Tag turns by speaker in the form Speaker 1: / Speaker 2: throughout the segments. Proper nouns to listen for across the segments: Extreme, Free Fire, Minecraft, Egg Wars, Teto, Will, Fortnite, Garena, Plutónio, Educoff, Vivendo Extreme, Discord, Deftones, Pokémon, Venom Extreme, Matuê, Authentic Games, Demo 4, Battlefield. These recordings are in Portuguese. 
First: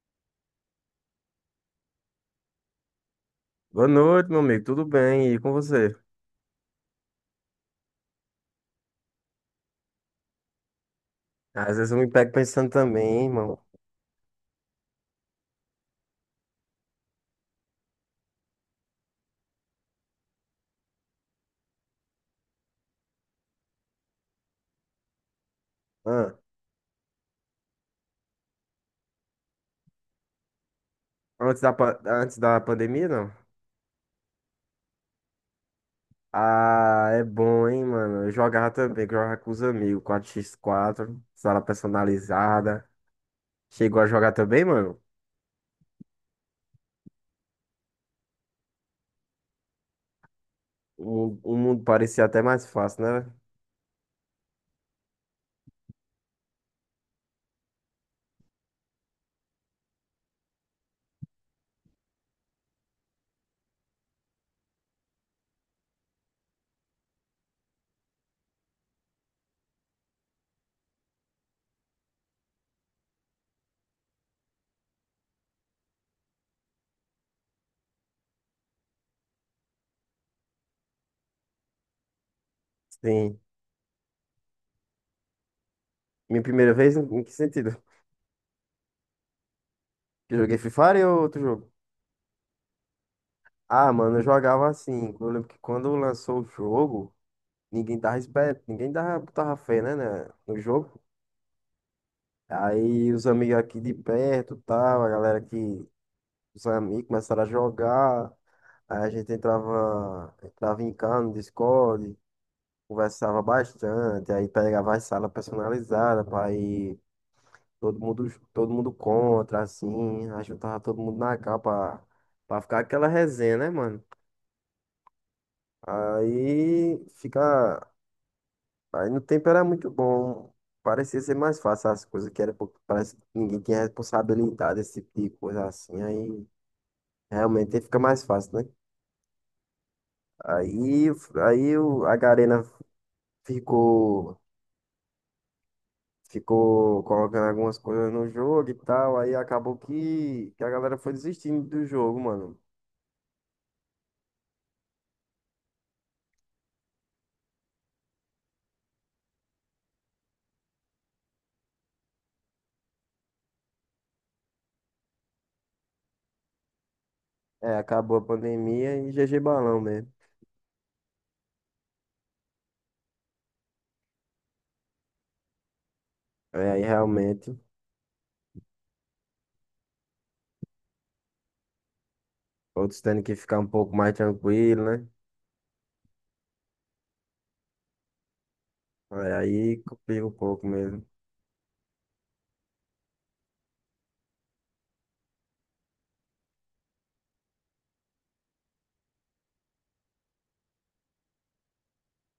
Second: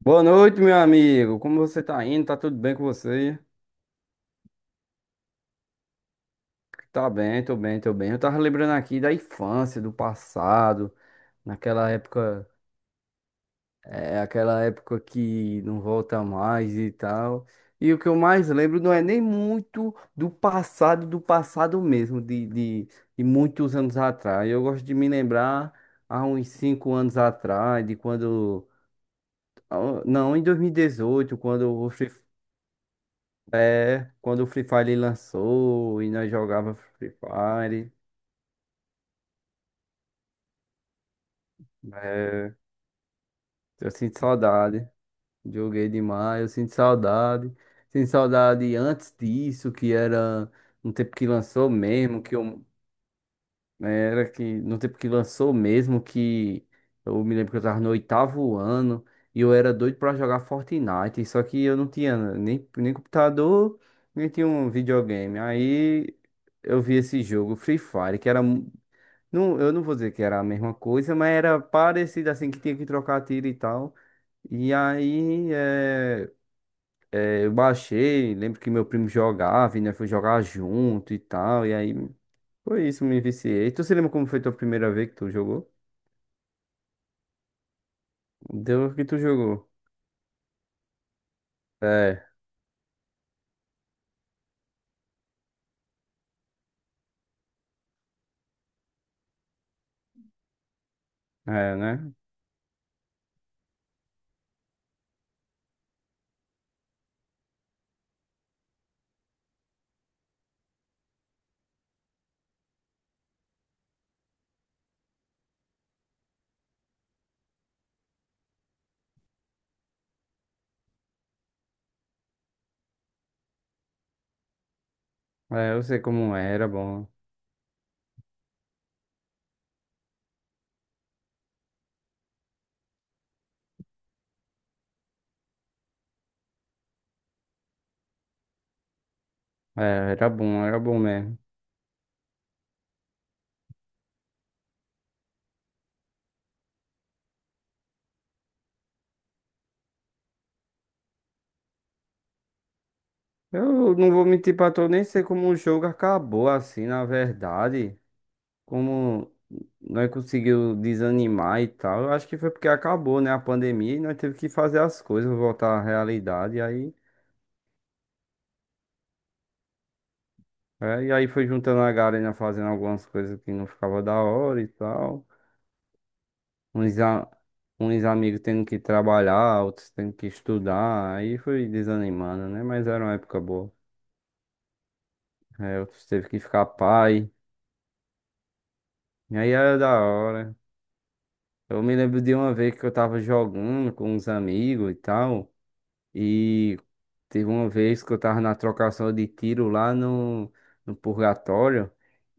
Speaker 1: Boa noite, meu amigo. Como você tá indo? Tá tudo bem com você?
Speaker 2: Boa noite, meu amigo. Tudo bem? E com você?
Speaker 1: Tá bem, tô bem, tô bem. Eu tava lembrando aqui da infância, do passado,
Speaker 2: Às
Speaker 1: naquela
Speaker 2: vezes eu me pego
Speaker 1: época,
Speaker 2: pensando também, irmão.
Speaker 1: aquela época que não volta mais e tal. E o que eu mais lembro não é nem muito do passado mesmo, de muitos anos atrás. Eu gosto de me lembrar há
Speaker 2: Ah,
Speaker 1: uns 5 anos atrás, de quando. Ah, não, em 2018,
Speaker 2: antes da,
Speaker 1: quando
Speaker 2: pa-
Speaker 1: você.
Speaker 2: antes da pandemia, não?
Speaker 1: É, quando o Free Fire lançou e nós jogava
Speaker 2: Ah,
Speaker 1: Free
Speaker 2: é bom, hein,
Speaker 1: Fire,
Speaker 2: mano? Eu jogava também, que eu jogava com os amigos, 4x4, sala
Speaker 1: é,
Speaker 2: personalizada.
Speaker 1: eu
Speaker 2: Chegou a
Speaker 1: sinto
Speaker 2: jogar também,
Speaker 1: saudade.
Speaker 2: mano?
Speaker 1: Joguei demais, eu sinto saudade. Sinto saudade antes disso, que era no tempo que
Speaker 2: O
Speaker 1: lançou
Speaker 2: mundo
Speaker 1: mesmo,
Speaker 2: parecia
Speaker 1: que
Speaker 2: até
Speaker 1: eu
Speaker 2: mais fácil, né?
Speaker 1: era que no tempo que lançou mesmo, que eu me lembro que eu tava no oitavo ano e eu era doido pra jogar Fortnite, só que eu não tinha nem computador, nem tinha um videogame. Aí eu vi esse jogo, Free Fire, não, eu não vou dizer que era a mesma coisa, mas era parecido assim, que tinha que trocar tiro e tal. E aí eu baixei, lembro que meu primo jogava, e nós foi jogar junto e tal. E aí foi isso, me
Speaker 2: Sim.
Speaker 1: viciei. Tu se lembra como foi tua primeira vez que tu jogou?
Speaker 2: Minha primeira vez, em que sentido?
Speaker 1: Deu que tu jogou.
Speaker 2: Que eu joguei Free Fire ou outro jogo?
Speaker 1: É,
Speaker 2: Ah, mano, eu jogava assim. Eu lembro que quando lançou o jogo, ninguém dava esperto, ninguém dava, botava fé, né, no jogo.
Speaker 1: é, né?
Speaker 2: Aí os amigos aqui de perto, tal, a galera que os amigos começaram a jogar. Aí a gente entrava em casa no Discord, conversava bastante, aí pegava as salas personalizadas para ir todo mundo contra, assim, aí juntava todo mundo na capa para ficar aquela resenha, né, mano?
Speaker 1: É, eu sei como é, era
Speaker 2: Aí
Speaker 1: bom.
Speaker 2: fica. Aí no tempo era muito bom. Parecia ser mais fácil as coisas, que era porque parece que ninguém tinha responsabilidade, esse tipo de coisa assim. Aí realmente fica mais fácil, né?
Speaker 1: É, era bom
Speaker 2: Aí,
Speaker 1: mesmo.
Speaker 2: a Garena ficou, ficou colocando algumas coisas no jogo e tal. Aí acabou que a galera foi desistindo do jogo, mano.
Speaker 1: Eu não vou mentir pra tu, eu nem sei como o jogo acabou assim, na verdade. Como nós conseguiu desanimar e tal, eu acho que foi porque acabou, né, a pandemia e nós teve que fazer as coisas, voltar à realidade, e aí,
Speaker 2: É, acabou a pandemia e GG Balão mesmo.
Speaker 1: e aí foi juntando a galera fazendo algumas coisas que não ficava da hora e tal,
Speaker 2: É, aí
Speaker 1: uns, a-
Speaker 2: realmente,
Speaker 1: uns amigos tendo que trabalhar, outros tendo que estudar, aí foi desanimando, né, mas
Speaker 2: outros
Speaker 1: era uma
Speaker 2: tendo que
Speaker 1: época
Speaker 2: ficar um
Speaker 1: boa,
Speaker 2: pouco mais tranquilo, né?
Speaker 1: é, outros teve que ficar pai,
Speaker 2: É,
Speaker 1: e aí era
Speaker 2: aí
Speaker 1: da
Speaker 2: complica um
Speaker 1: hora.
Speaker 2: pouco mesmo.
Speaker 1: Eu me lembro de uma vez que eu tava jogando com uns amigos e tal. E teve uma vez que eu tava na trocação de tiro lá no purgatório.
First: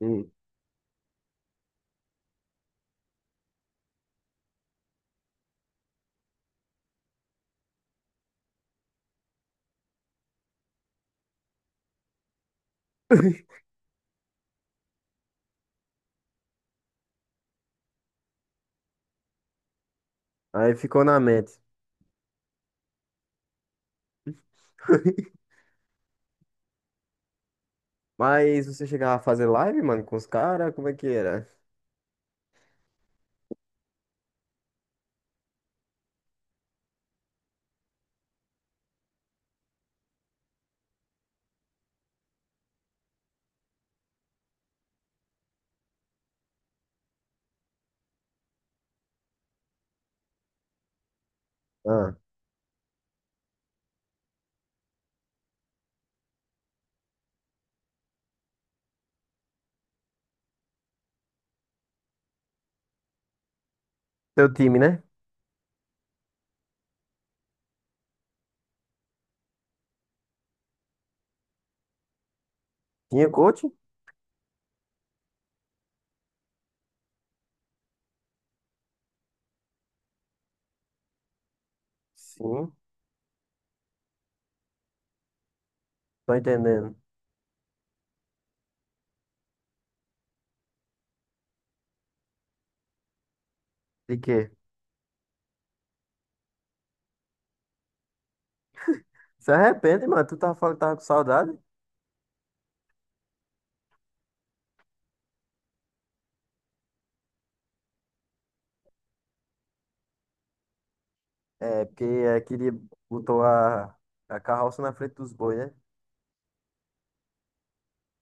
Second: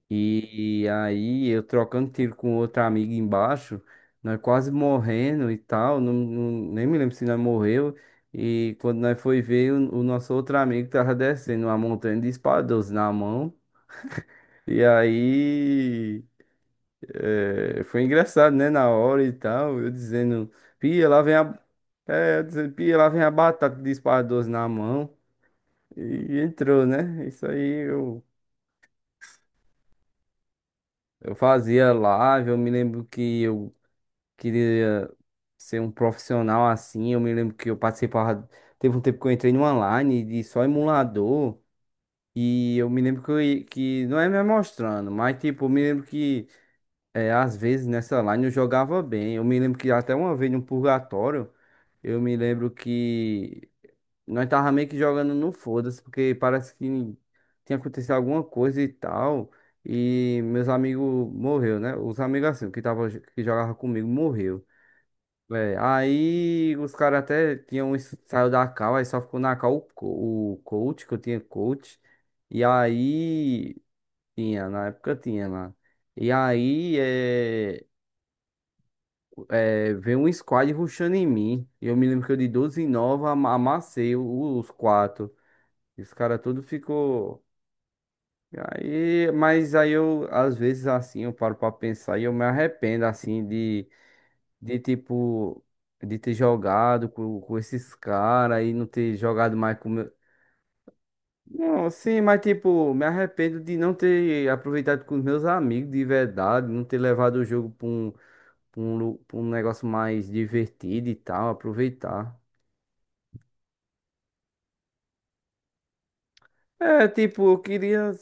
Speaker 2: Hum.
Speaker 1: E aí eu trocando tiro com outra amiga embaixo, nós quase morrendo e tal, não, não- nem me lembro se nós morreu. E quando nós foi ver, o nosso outro amigo tava descendo uma montanha de espada 12 na mão. E aí foi engraçado, né? Na hora e tal, eu dizendo,
Speaker 2: Aí ficou
Speaker 1: pia,
Speaker 2: na
Speaker 1: lá vem
Speaker 2: mente.
Speaker 1: a. É, eu dizendo, pia, lá vem a batata de espada 12 na mão. E entrou, né? Isso aí
Speaker 2: Mas você chegava a fazer live, mano, com os caras? Como é que
Speaker 1: eu
Speaker 2: era?
Speaker 1: fazia live, eu me lembro que eu queria ser um profissional assim, eu me lembro que eu participava, teve um tempo que eu entrei numa line de só emulador, e eu me lembro que, que não é me mostrando, mas tipo, eu me lembro que às vezes nessa line eu jogava bem, eu me lembro que até uma vez no purgatório,
Speaker 2: Ah,
Speaker 1: eu me lembro que nós tava meio que jogando no foda-se, porque parece que tinha acontecido alguma coisa e tal. E meus amigos morreu, né? Os amigos assim, que tava, que jogava comigo,
Speaker 2: teu
Speaker 1: morreu.
Speaker 2: time, né?
Speaker 1: É, aí os caras até tinham isso- saiu da cal, aí só ficou na cal o coach, que eu tinha coach. E
Speaker 2: Tinha coach?
Speaker 1: aí tinha, na época tinha lá. E aí veio um squad rushando em mim. E eu me lembro que eu de
Speaker 2: Sim,
Speaker 1: 12 e 9 amassei os quatro. E os
Speaker 2: tô
Speaker 1: caras tudo
Speaker 2: entendendo.
Speaker 1: ficou. E aí, mas aí eu, às vezes, assim, eu paro pra pensar e eu me arrependo, assim,
Speaker 2: De quê?
Speaker 1: de tipo, de ter jogado com esses caras e não ter
Speaker 2: Se
Speaker 1: jogado mais com
Speaker 2: arrepende,
Speaker 1: meu...
Speaker 2: mano. Tu tava falando que tava com saudade?
Speaker 1: Não, sim, mas tipo, me arrependo de não ter aproveitado com os meus amigos de verdade, não ter levado o jogo pra um, pra um negócio mais divertido e tal,
Speaker 2: É, porque
Speaker 1: aproveitar.
Speaker 2: é, queria, botou a carroça na frente dos bois, né?
Speaker 1: É, tipo, eu queria,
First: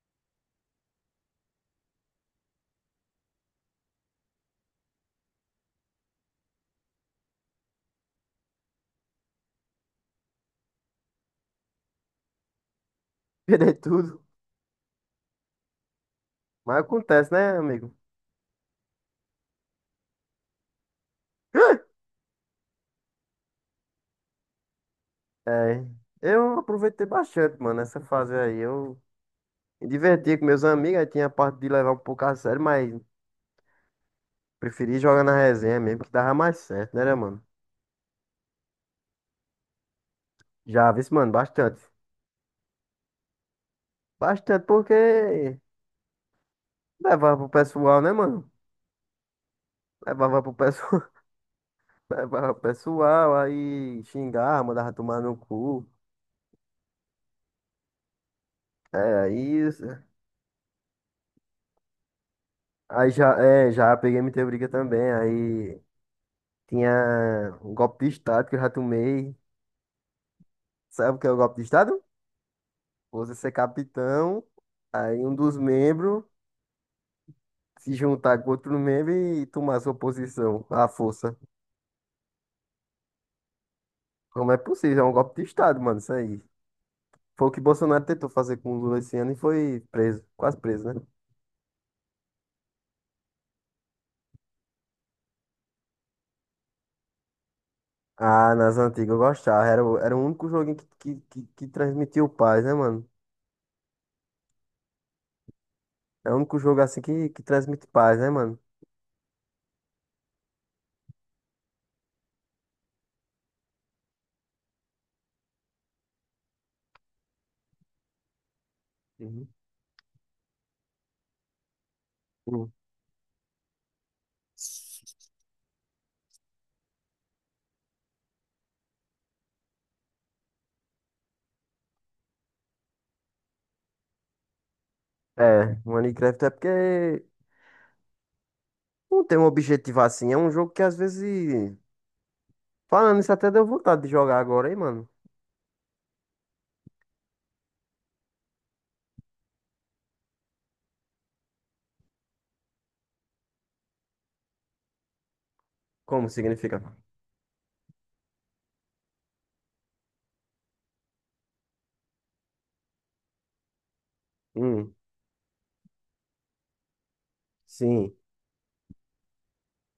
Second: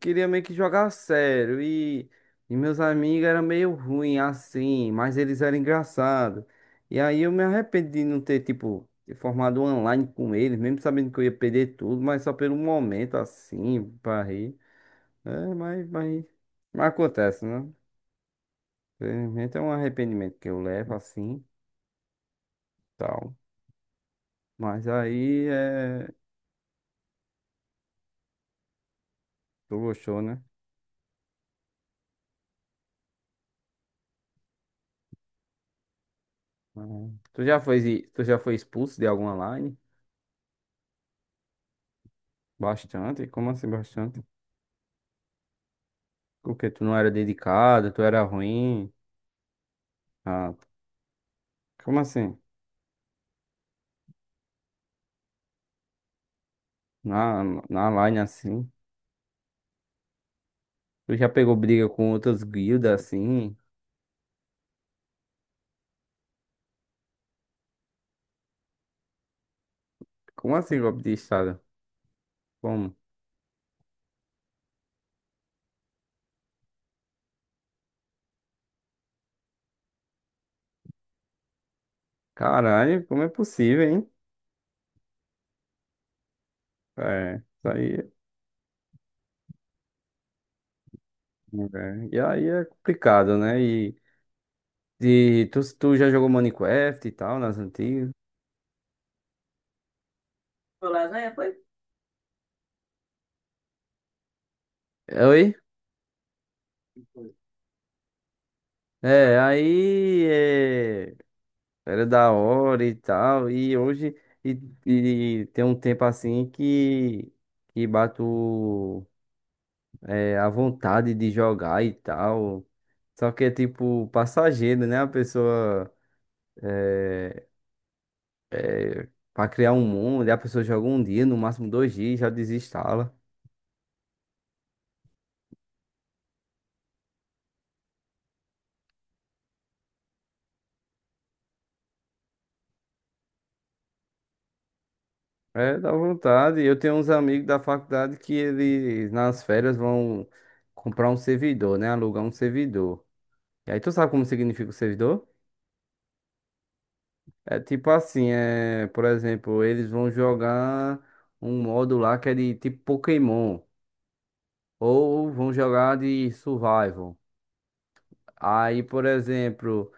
Speaker 1: queria meio que jogar a sério. E meus amigos eram meio ruim assim, mas eles eram engraçados. E aí eu me arrependi de não ter, tipo, ter formado um online com eles, mesmo sabendo que eu ia perder tudo, mas só pelo momento
Speaker 2: Perder
Speaker 1: assim,
Speaker 2: tudo.
Speaker 1: pra rir. É,
Speaker 2: Mas
Speaker 1: mas
Speaker 2: acontece,
Speaker 1: acontece,
Speaker 2: né,
Speaker 1: né?
Speaker 2: amigo?
Speaker 1: Infelizmente é um arrependimento que eu levo assim, tal. Mas aí
Speaker 2: É,
Speaker 1: é.
Speaker 2: eu aproveitei bastante, mano, essa fase aí. Eu
Speaker 1: Tu
Speaker 2: me
Speaker 1: gostou,
Speaker 2: divertia
Speaker 1: né?
Speaker 2: com meus amigos, aí tinha a parte de levar um pouco a sério, mas preferi jogar na resenha mesmo, que dava mais
Speaker 1: Ah.
Speaker 2: certo, né, mano?
Speaker 1: Tu já foi expulso de algum online?
Speaker 2: Já vi, mano, bastante.
Speaker 1: Bastante? Como assim bastante?
Speaker 2: Bastante porque
Speaker 1: Porque tu não era
Speaker 2: levava pro
Speaker 1: dedicado, tu
Speaker 2: pessoal, né,
Speaker 1: era
Speaker 2: mano?
Speaker 1: ruim.
Speaker 2: Levava pro
Speaker 1: Ah,
Speaker 2: pessoal,
Speaker 1: como assim?
Speaker 2: levava pro pessoal, aí xingava, mandava tomar no cu.
Speaker 1: Na, na line assim?
Speaker 2: É, aí,
Speaker 1: Tu já pegou briga com outras guildas
Speaker 2: aí já,
Speaker 1: assim?
Speaker 2: é, já peguei muita briga também. Aí tinha um golpe de estado que eu já tomei.
Speaker 1: Como assim golpe
Speaker 2: Sabe
Speaker 1: de
Speaker 2: o que é o golpe
Speaker 1: estado?
Speaker 2: de estado?
Speaker 1: Como?
Speaker 2: Você ser capitão, aí um dos membros se juntar com outro membro e tomar sua posição, à força.
Speaker 1: Caralho, como é possível, hein?
Speaker 2: Como é possível? É um golpe de Estado, mano, isso aí.
Speaker 1: É,
Speaker 2: Foi o que
Speaker 1: isso
Speaker 2: Bolsonaro
Speaker 1: aí.
Speaker 2: tentou fazer com o Lula esse ano e foi preso, quase preso, né?
Speaker 1: E aí é complicado, né? E tu já jogou Minecraft e tal, nas antigas?
Speaker 2: Ah, nas antigas eu gostava. Era, era o único joguinho que,
Speaker 1: Foi
Speaker 2: que,
Speaker 1: lasanha,
Speaker 2: que,
Speaker 1: foi?
Speaker 2: que transmitiu paz, né, mano?
Speaker 1: É, oi?
Speaker 2: É o único jogo assim que,
Speaker 1: Foi.
Speaker 2: que transmite paz, né, mano?
Speaker 1: É, aí. Era da hora e tal. E hoje e, e tem um tempo assim que bato
Speaker 2: Uhum.
Speaker 1: a vontade de jogar e tal.
Speaker 2: Hum.
Speaker 1: Só que é tipo passageiro, né? A pessoa é, para criar um mundo, e a pessoa joga um dia, no máximo 2 dias, já desinstala.
Speaker 2: É, Minecraft é porque não tem um objetivo assim. É um jogo que às vezes. Falando isso, até deu vontade de jogar agora, hein, mano? É.
Speaker 1: É, dá vontade. Eu tenho uns amigos da faculdade que eles nas férias vão comprar um servidor, né? Alugar um servidor. E aí tu sabe como significa o servidor?
Speaker 2: Como significa?
Speaker 1: É tipo assim, por exemplo, eles vão jogar um modo lá que é de tipo Pokémon,
Speaker 2: Hum,
Speaker 1: ou vão jogar de Survival.
Speaker 2: sim,
Speaker 1: Aí, por exemplo,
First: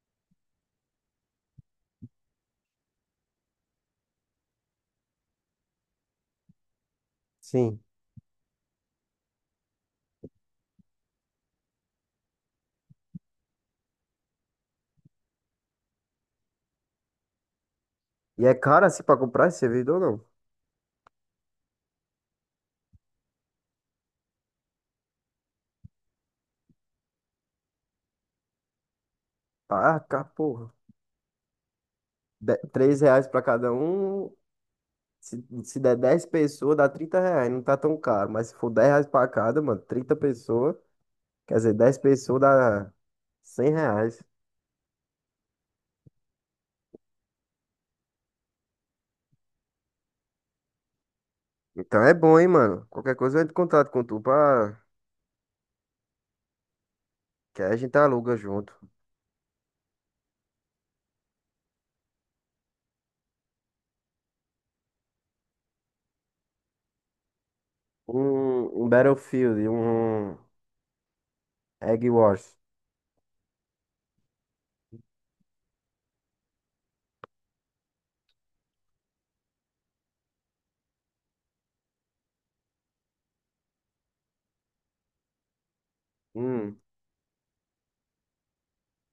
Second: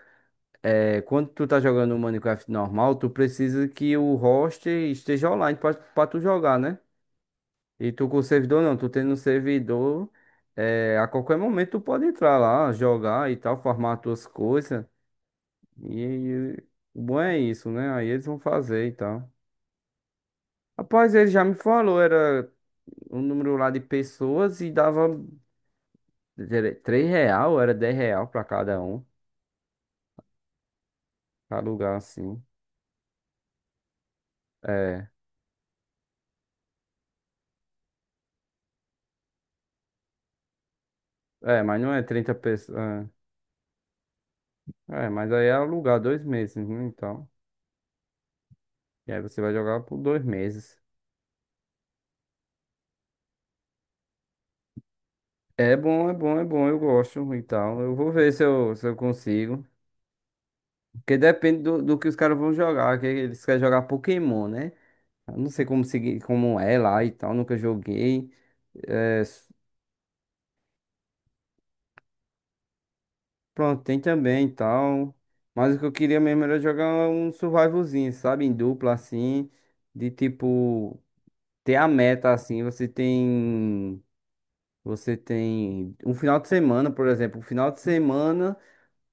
Speaker 1: quando tu tá jogando o Minecraft normal, tu precisa que o host esteja online pra tu jogar, né?
Speaker 2: sim.
Speaker 1: E tu com o servidor não, tu tendo um servidor, a qualquer momento tu pode entrar lá, jogar e tal, farmar as tuas coisas. E, e o bom é isso, né? Aí eles vão
Speaker 2: E é caro
Speaker 1: fazer e
Speaker 2: assim pra
Speaker 1: tal.
Speaker 2: comprar esse servidor, não?
Speaker 1: Rapaz, ele já me falou, era um número lá de pessoas e dava era 3 real, era 10 real pra cada um,
Speaker 2: Ah, cá, porra.
Speaker 1: pra alugar assim.
Speaker 2: De- R$ 3 para cada um.
Speaker 1: É,
Speaker 2: Se der 10 pessoas, dá R$ 30. Não tá tão caro. Mas se for R$ 10 para cada, mano, 30 pessoas. Quer
Speaker 1: é,
Speaker 2: dizer,
Speaker 1: mas não
Speaker 2: 10
Speaker 1: é trinta
Speaker 2: pessoas dá
Speaker 1: pessoas.
Speaker 2: R$ 100.
Speaker 1: É, é, mas aí é alugar 2 meses, né? Então, e aí você vai jogar por 2 meses.
Speaker 2: Então é bom, hein, mano. Qualquer coisa eu entro em contato com tu pra...
Speaker 1: É bom, é bom, é bom, eu gosto e
Speaker 2: que aí a
Speaker 1: tal. Eu
Speaker 2: gente
Speaker 1: vou ver
Speaker 2: aluga
Speaker 1: se
Speaker 2: junto.
Speaker 1: eu, se eu consigo. Porque depende do que os caras vão jogar, que eles querem jogar Pokémon, né? Eu não sei como seguir, como é lá e tal, nunca joguei.
Speaker 2: Um,
Speaker 1: É,
Speaker 2: Battlefield, um Egg Wars.
Speaker 1: pronto, tem também e tal. Mas o que eu queria mesmo era jogar um survivalzinho, sabe? Em dupla, assim. De tipo, ter a meta, assim. Você tem. Você tem um final de
Speaker 2: Hum,
Speaker 1: semana, por exemplo. Um final de semana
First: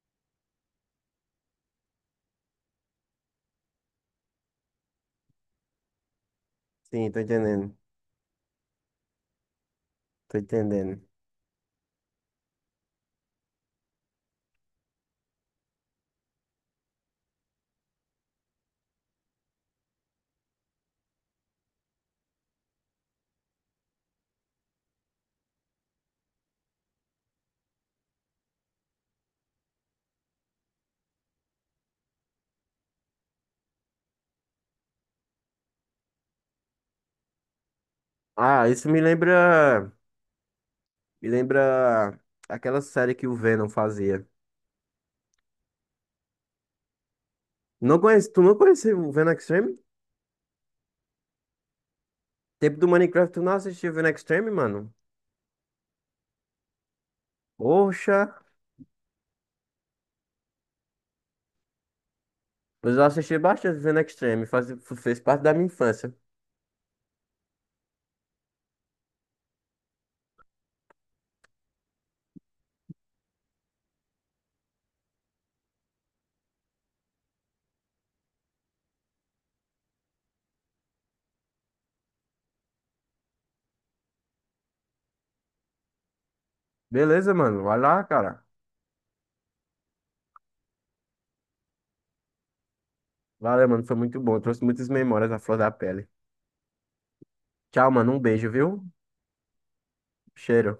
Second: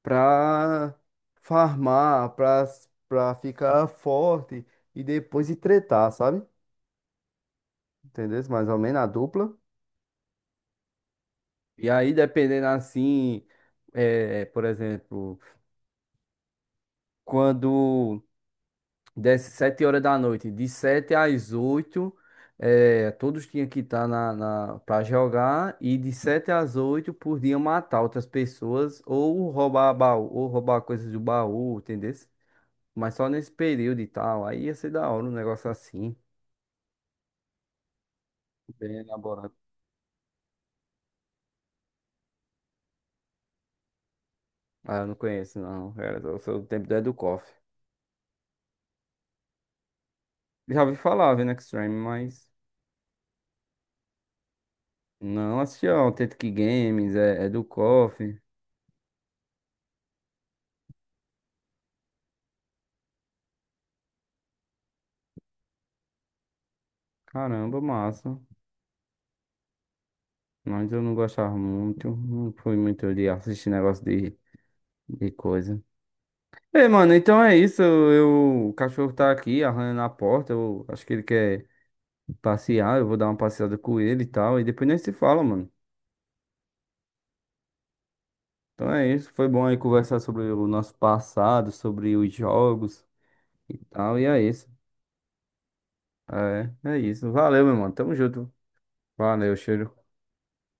Speaker 1: pra farmar, pra ficar forte. E depois ir tretar, sabe?
Speaker 2: sim, tô entendendo.
Speaker 1: Entendeu? Mais ou menos a dupla.
Speaker 2: Tô entendendo.
Speaker 1: E aí, dependendo assim. É, por exemplo, quando. Desce 7 horas da noite, de 7 às 8 todos tinham que estar para jogar, e de 7 às 8 podiam matar outras pessoas, ou roubar baú, ou roubar coisas do baú, entendeu? Mas só nesse período e tal, aí ia ser da hora um negócio assim,
Speaker 2: Ah, isso
Speaker 1: bem
Speaker 2: me
Speaker 1: elaborado.
Speaker 2: lembra. Me lembra aquela série que o Venom fazia.
Speaker 1: Ah, eu não conheço, não, era eu sou do tempo do Educoff.
Speaker 2: Não conhece, tu não conheceu o Venom Extreme?
Speaker 1: Já ouvi falar, vendo Extreme, mas
Speaker 2: Tempo do Minecraft, tu não assistiu Vivendo Extreme, mano?
Speaker 1: não assisti ao Authentic Games, é do
Speaker 2: Poxa,
Speaker 1: Educoff,
Speaker 2: mas eu já assisti bastante Vivendo Extreme, faz, fez parte da minha infância.
Speaker 1: caramba, massa. Mas eu não gostava muito, não fui muito de assistir negócio de coisa. Ei, mano, então é isso. O cachorro tá aqui arranhando a porta. Eu acho que ele quer passear. Eu vou dar uma passeada com ele e tal. E depois nem se fala, mano.
Speaker 2: Beleza, mano. Vai lá, cara.
Speaker 1: Então é isso. Foi bom aí conversar sobre o nosso passado, sobre os jogos
Speaker 2: Valeu,
Speaker 1: e
Speaker 2: mano, foi
Speaker 1: tal.
Speaker 2: muito
Speaker 1: E
Speaker 2: bom,
Speaker 1: é
Speaker 2: trouxe
Speaker 1: isso.
Speaker 2: muitas memórias à flor da pele.
Speaker 1: É, é isso. Valeu, meu
Speaker 2: Tchau,
Speaker 1: mano.
Speaker 2: mano,
Speaker 1: Tamo
Speaker 2: um beijo,
Speaker 1: junto.
Speaker 2: viu?
Speaker 1: Valeu, cheiro.
Speaker 2: Cheiro.